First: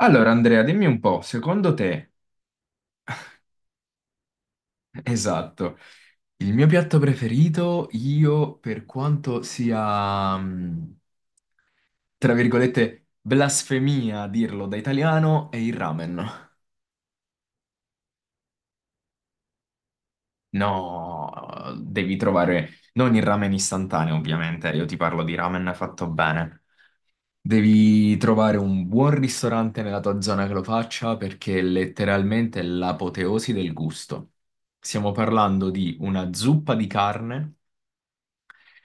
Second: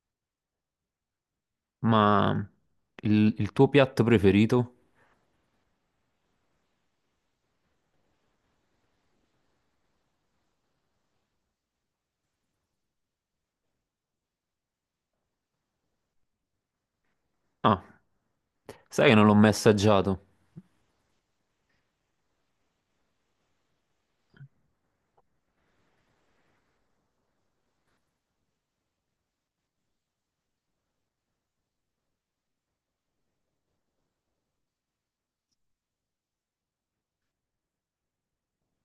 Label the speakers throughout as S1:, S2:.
S1: Allora, Andrea, dimmi un po', secondo te,
S2: Ma il tuo piatto preferito?
S1: esatto, il mio piatto preferito, io, per quanto sia, tra virgolette, blasfemia dirlo da italiano, è il ramen.
S2: Ah, sai che non l'ho mai assaggiato.
S1: No, devi trovare, non il ramen istantaneo, ovviamente, io ti parlo di ramen fatto bene. Devi trovare un buon ristorante nella tua zona che lo faccia perché è letteralmente l'apoteosi del gusto. Stiamo parlando di una zuppa di carne.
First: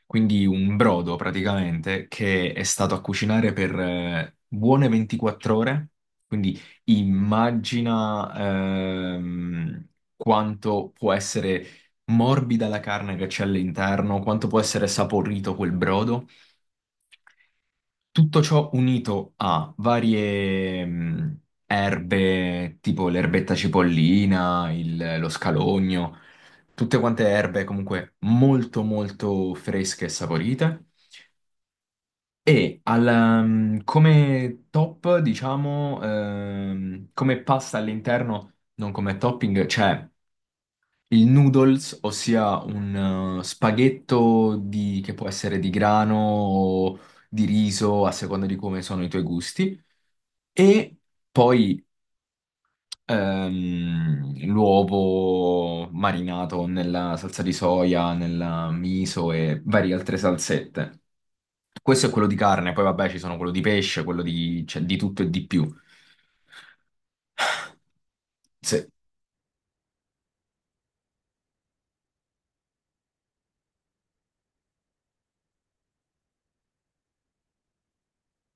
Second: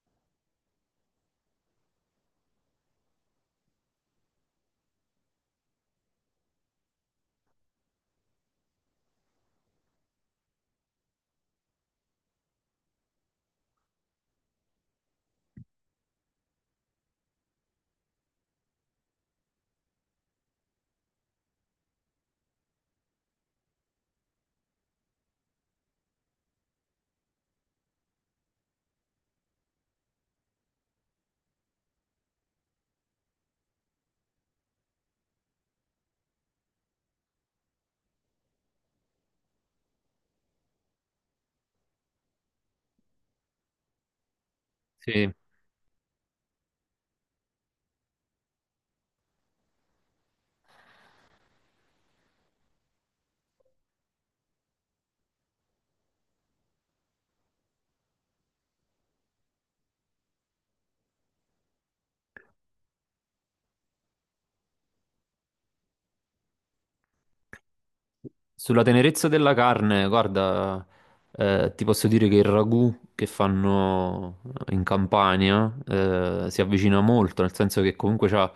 S1: Quindi un brodo praticamente che è stato a cucinare per buone 24 ore. Quindi immagina quanto può essere morbida la carne che c'è all'interno, quanto può essere saporito quel brodo. Tutto ciò unito a varie erbe, tipo l'erbetta cipollina, lo scalogno, tutte quante erbe comunque molto molto fresche e saporite. E al, come top, diciamo, come pasta all'interno, non come topping, c'è il noodles, ossia un spaghetto che può
S2: Sì.
S1: essere di grano o di riso, a seconda di come sono i tuoi gusti, e poi l'uovo marinato nella salsa di soia, nella miso e varie altre salsette. Questo è quello di carne, poi vabbè ci sono quello di pesce, quello di, cioè, di tutto e di più.
S2: Sulla
S1: Se-
S2: tenerezza della carne, guarda, ti posso dire che il ragù che fanno in Campania si avvicina molto, nel senso che comunque c'ha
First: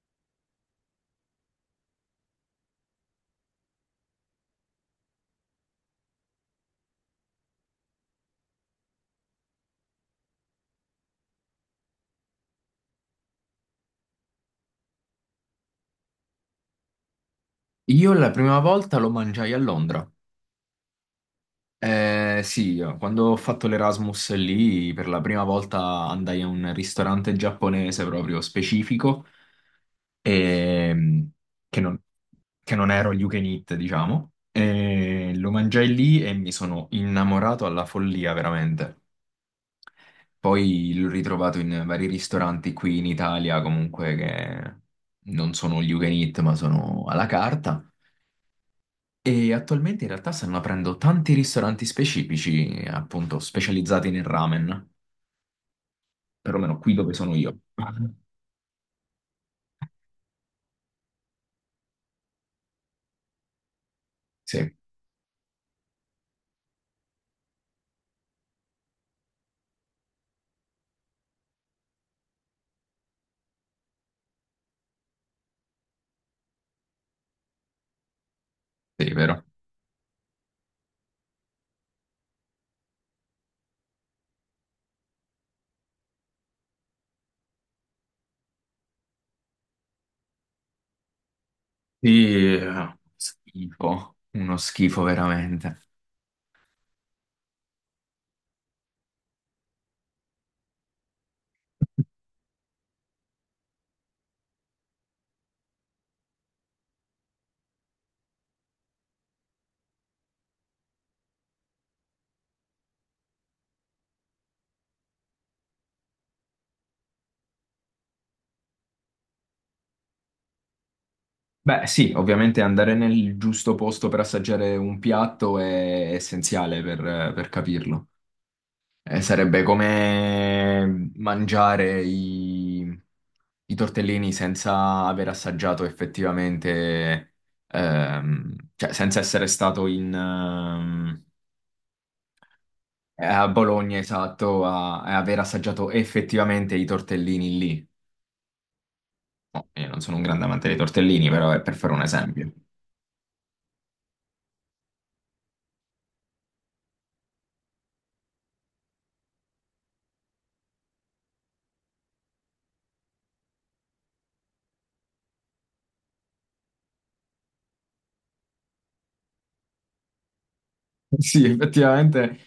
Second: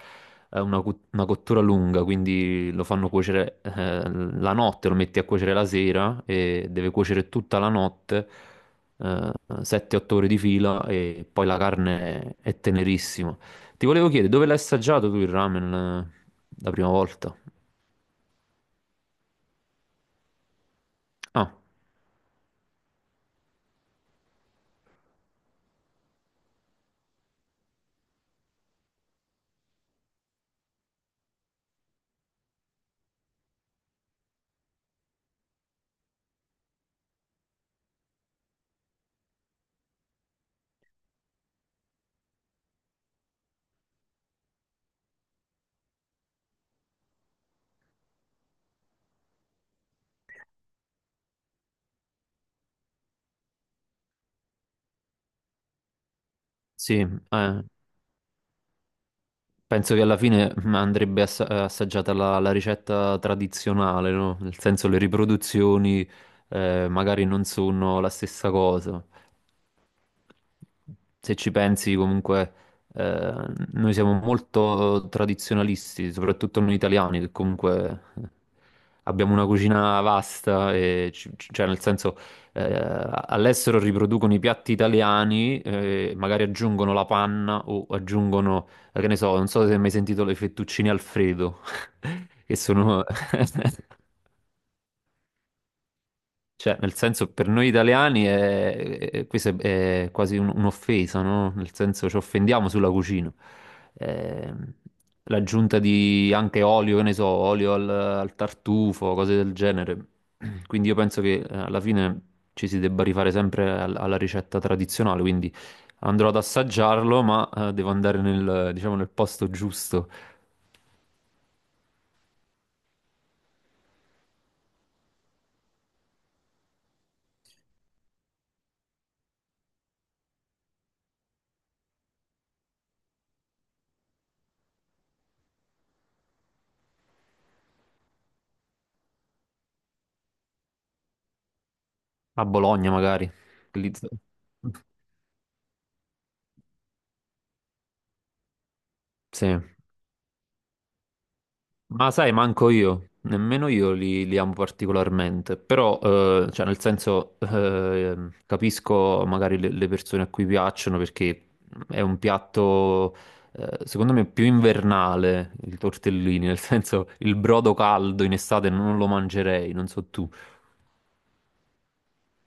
S2: una cottura lunga, quindi lo fanno cuocere la notte, lo metti a cuocere la sera e deve cuocere tutta la notte, eh, 7-8 ore di fila e poi la carne è tenerissima. Ti volevo chiedere, dove l'hai assaggiato tu il ramen la prima volta?
S1: Io la prima volta lo mangiai a Londra.
S2: Ah,
S1: Sì, io, quando ho fatto l'Erasmus lì, per la prima volta andai a un ristorante giapponese proprio specifico, ehm, che non, che non ero all you can eat, diciamo. E lo mangiai lì e mi sono innamorato alla follia, veramente. Poi l'ho ritrovato in vari ristoranti qui in Italia, comunque che non sono gli you can eat, ma sono alla carta. E attualmente in realtà stanno aprendo tanti ristoranti specifici, appunto, specializzati nel ramen, perlomeno qui
S2: sì,
S1: dove sono io.
S2: eh. Penso che alla fine assaggiata la ricetta tradizionale, no? Nel
S1: Sì,
S2: senso le riproduzioni magari non sono la stessa cosa se ci pensi comunque, eh, noi siamo molto tradizionalisti, soprattutto noi italiani, che comunque
S1: sì,
S2: abbiamo
S1: vero.
S2: una cucina vasta, e cioè nel senso, eh, all'estero riproducono i piatti italiani, magari aggiungono la panna o aggiungono, che ne so, non so se hai mai sentito le fettuccine Alfredo,
S1: Sì,
S2: che sono...
S1: schifo, uno schifo veramente.
S2: Cioè, nel senso, per noi italiani questa è quasi un'offesa, no? Nel senso, ci offendiamo sulla cucina. Ehm, L'aggiunta di anche olio, che ne so, olio al tartufo, cose del genere. Quindi io penso che alla fine ci si debba rifare sempre alla ricetta tradizionale, quindi andrò ad assaggiarlo, ma devo andare nel, diciamo, nel posto giusto,
S1: Beh, sì, ovviamente andare nel giusto posto per assaggiare un piatto è essenziale per capirlo. Sarebbe come mangiare i tortellini senza aver assaggiato effettivamente, cioè senza essere stato in,
S2: a Bologna magari.
S1: a
S2: Lì-
S1: Bologna, esatto, a aver assaggiato effettivamente i tortellini lì.
S2: Sì.
S1: Oh, io non sono un grande amante dei tortellini, però è per fare un
S2: Ma sai,
S1: esempio.
S2: manco io, nemmeno io li amo particolarmente, però, cioè, nel senso, capisco magari le persone a cui piacciono perché è un piatto, secondo me, più invernale, il tortellini, nel senso, il brodo caldo in estate non lo mangerei, non so tu.
S1: Sì, effettivamente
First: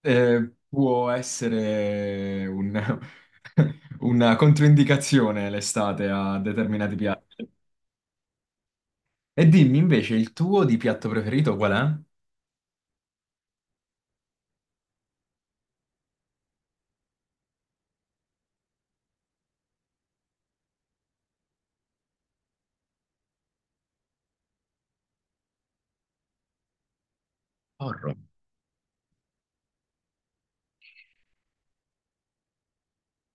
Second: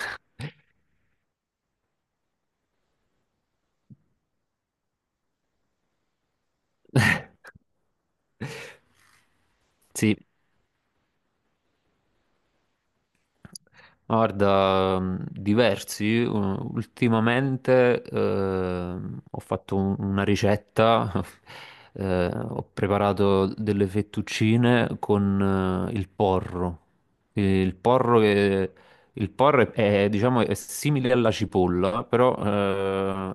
S1: può essere una controindicazione l'estate a determinati piatti. E dimmi invece,
S2: Sì,
S1: il tuo di piatto preferito qual è?
S2: guarda, diversi. Ultimamente una ricetta, ho preparato delle fettuccine con il porro. Il
S1: Porro.
S2: porro che il porro è, diciamo, è simile alla cipolla, però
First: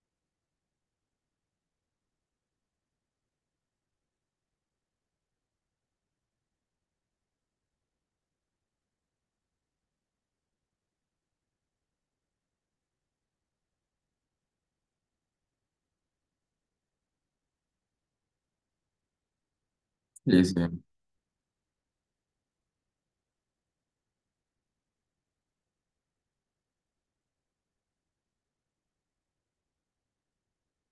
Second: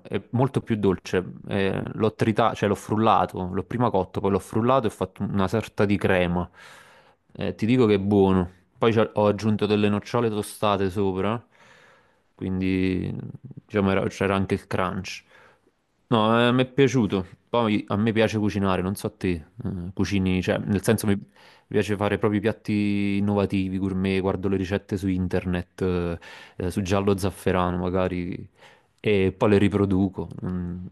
S2: è molto più dolce. Cioè l'ho frullato, l'ho prima cotto, poi l'ho frullato e ho fatto una sorta di crema. Ti dico che è buono. Poi ho aggiunto delle nocciole tostate sopra, quindi diciamo, c'era anche il crunch. No, mi è piaciuto. Poi a me piace cucinare, non so te, cucini,
S1: Sì,
S2: cioè
S1: sì.
S2: nel senso mi, mi piace fare proprio piatti innovativi, gourmet, guardo le ricette su internet, su giallo zafferano magari, e poi le riproduco. Mm.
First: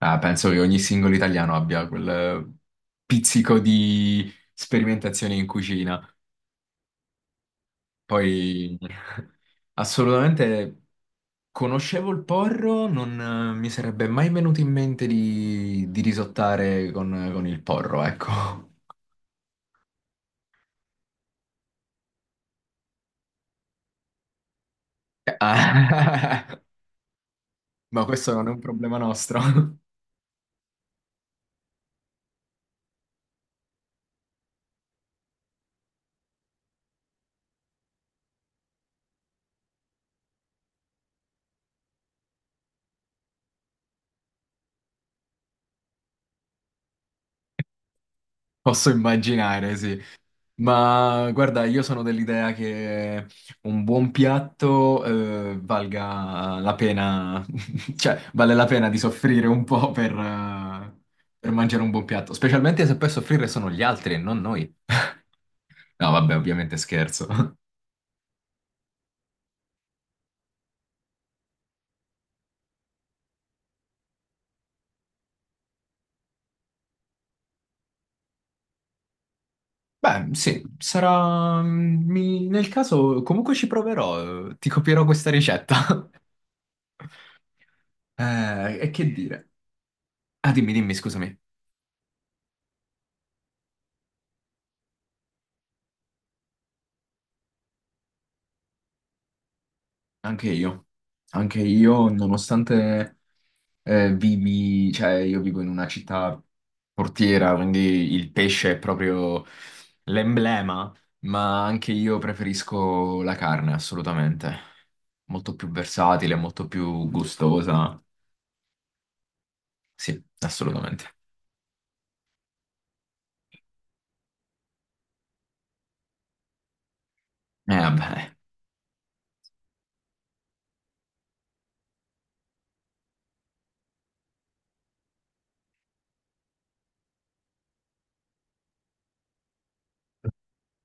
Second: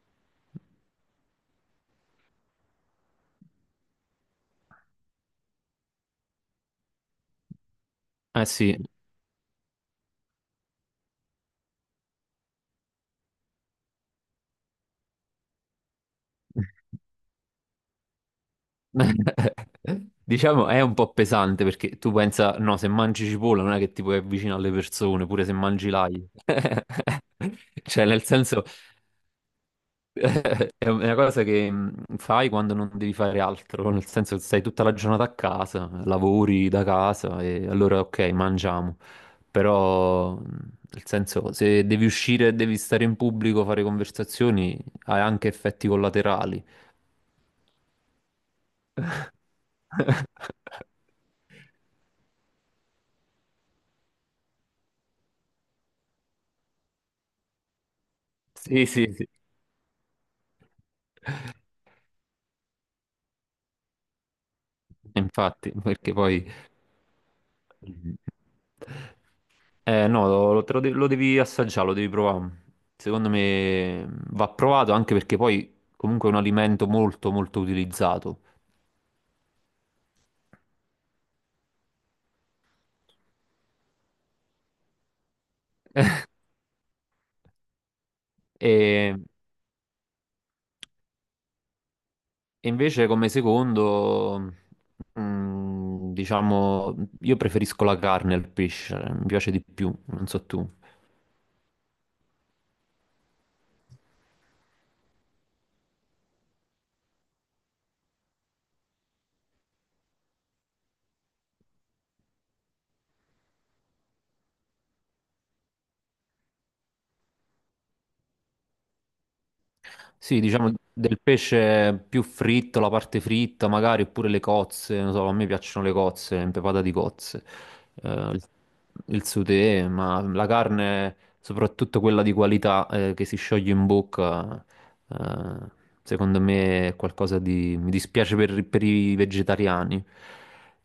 S1: Ah, penso che ogni singolo italiano abbia quel pizzico di sperimentazione in cucina.
S2: Eh sì,
S1: Poi, assolutamente. Conoscevo il porro, non mi sarebbe mai venuto in mente di risottare con il porro, ecco.
S2: diciamo è un po' pesante perché tu pensa, no, se mangi cipolla non è che ti puoi avvicinare alle persone, pure se mangi l'aglio.
S1: Ah. Ma
S2: Cioè, nel
S1: questo non è un
S2: senso...
S1: problema nostro.
S2: È una cosa che fai quando non devi fare altro, nel senso che stai tutta la giornata a casa, lavori da casa e allora ok, mangiamo, però nel senso se devi uscire e devi stare in pubblico, fare conversazioni, hai anche effetti collaterali.
S1: Posso immaginare, sì. Ma guarda, io sono dell'idea che un buon piatto valga la pena, cioè vale la
S2: Sì,
S1: pena di
S2: sì, sì.
S1: soffrire un po' per mangiare un buon piatto, specialmente se poi a soffrire sono gli altri e non noi.
S2: Infatti,
S1: No,
S2: perché
S1: vabbè,
S2: poi...
S1: ovviamente scherzo.
S2: No, lo devi assaggiare, lo devi provare. Secondo me, va provato anche perché poi comunque è un alimento molto molto utilizzato.
S1: Beh, sì, sarà... Nel caso comunque ci proverò, ti copierò questa ricetta. E che
S2: E,
S1: dire? Ah, dimmi, dimmi, scusami.
S2: e invece come secondo, mm, diciamo, io preferisco la carne al pesce, mi piace di più, non so
S1: Anche
S2: tu.
S1: io. Anche io, nonostante vivi... Cioè, io vivo in una città portiera, quindi il pesce è proprio l'emblema, ma anche io preferisco la carne, assolutamente. Molto più versatile, molto più gustosa. Sì,
S2: Sì, diciamo
S1: assolutamente.
S2: del pesce più fritto, la parte fritta magari, oppure le cozze, non so, a me piacciono le cozze, impepata di cozze, eh,
S1: Vabbè.
S2: il, il sauté, ma la carne, soprattutto quella di qualità, che si scioglie in bocca, eh, secondo me è qualcosa di... mi dispiace per i vegetariani.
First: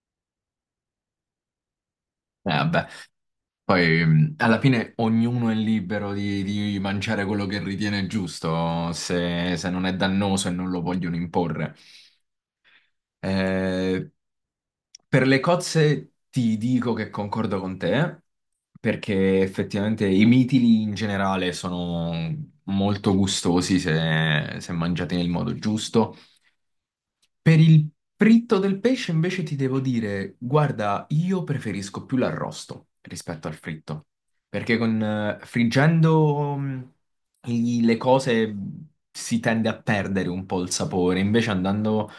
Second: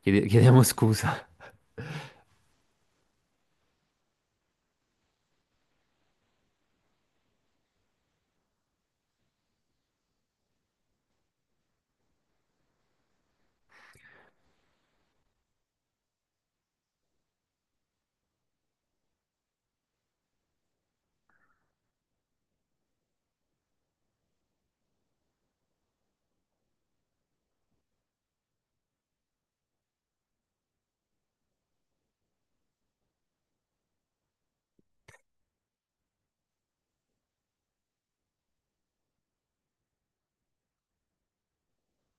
S2: Chiediamo scusa.
S1: Vabbè. Poi alla fine ognuno è libero di mangiare quello che ritiene giusto, se non è dannoso e non lo vogliono imporre. Eh, per le cozze ti dico che concordo con te, perché effettivamente i mitili in generale sono molto gustosi se mangiati nel modo giusto. Per il fritto del pesce invece ti devo dire, guarda, io preferisco più l'arrosto rispetto al fritto, perché con, friggendo le cose si tende a perdere un po' il sapore, invece andando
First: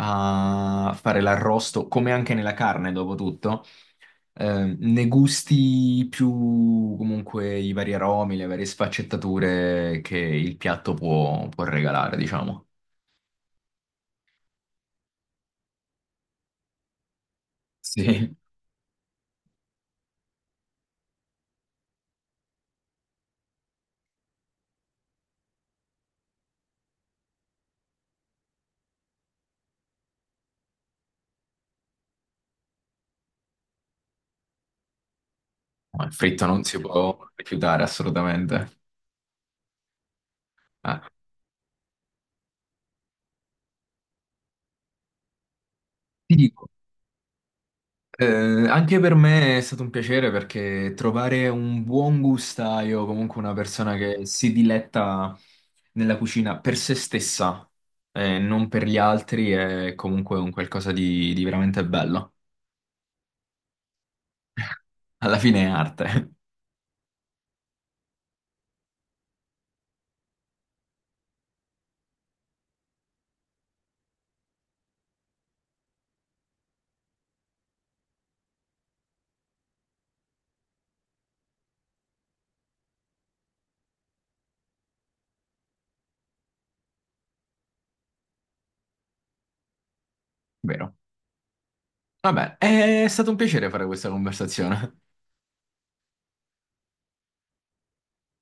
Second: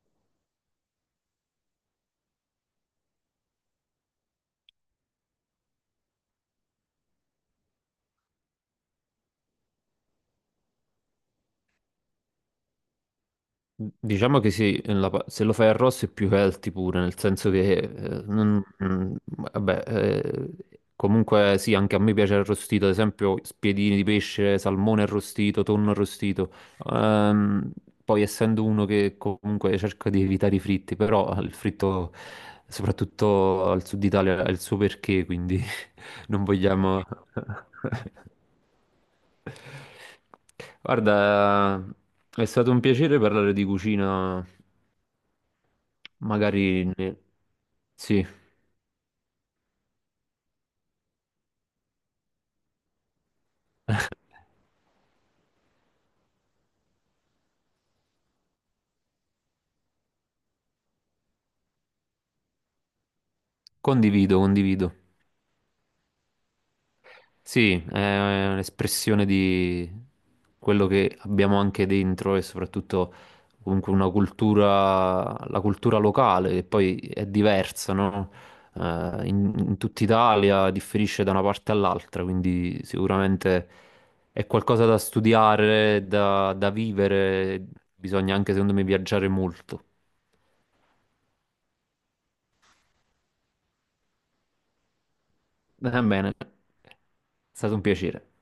S1: a fare l'arrosto, come anche nella carne dopo tutto, ne gusti più comunque i vari aromi, le varie sfaccettature che il piatto può regalare, diciamo.
S2: Diciamo che sì, se lo fai arrosto è più healthy pure, nel senso che,
S1: Sì.
S2: vabbè, comunque sì, anche a me piace arrostito, ad esempio spiedini di pesce, salmone arrostito, tonno arrostito. Ehm, Poi essendo uno che comunque cerca di evitare i fritti, però il fritto, soprattutto al sud Italia, ha il suo perché, quindi
S1: No, il
S2: non
S1: fritto non si
S2: vogliamo...
S1: può rifiutare assolutamente. Ah,
S2: Guarda, è stato un piacere parlare di cucina.
S1: ti dico,
S2: Magari ne- sì,
S1: anche per me è stato un piacere perché trovare un buon gustaio, comunque una persona che si diletta nella cucina per se stessa e non per gli altri, è comunque un qualcosa di veramente bello.
S2: condivido, condivido.
S1: Alla fine è arte,
S2: Sì, è un'espressione di quello che abbiamo anche dentro e soprattutto comunque una cultura, la cultura locale che poi è diversa, no? In, in tutta Italia differisce da una parte all'altra, quindi sicuramente è qualcosa da studiare, da vivere, bisogna anche secondo me viaggiare molto.
S1: vero? Vabbè, è stato un piacere fare questa conversazione.
S2: Va bene, è stato un piacere.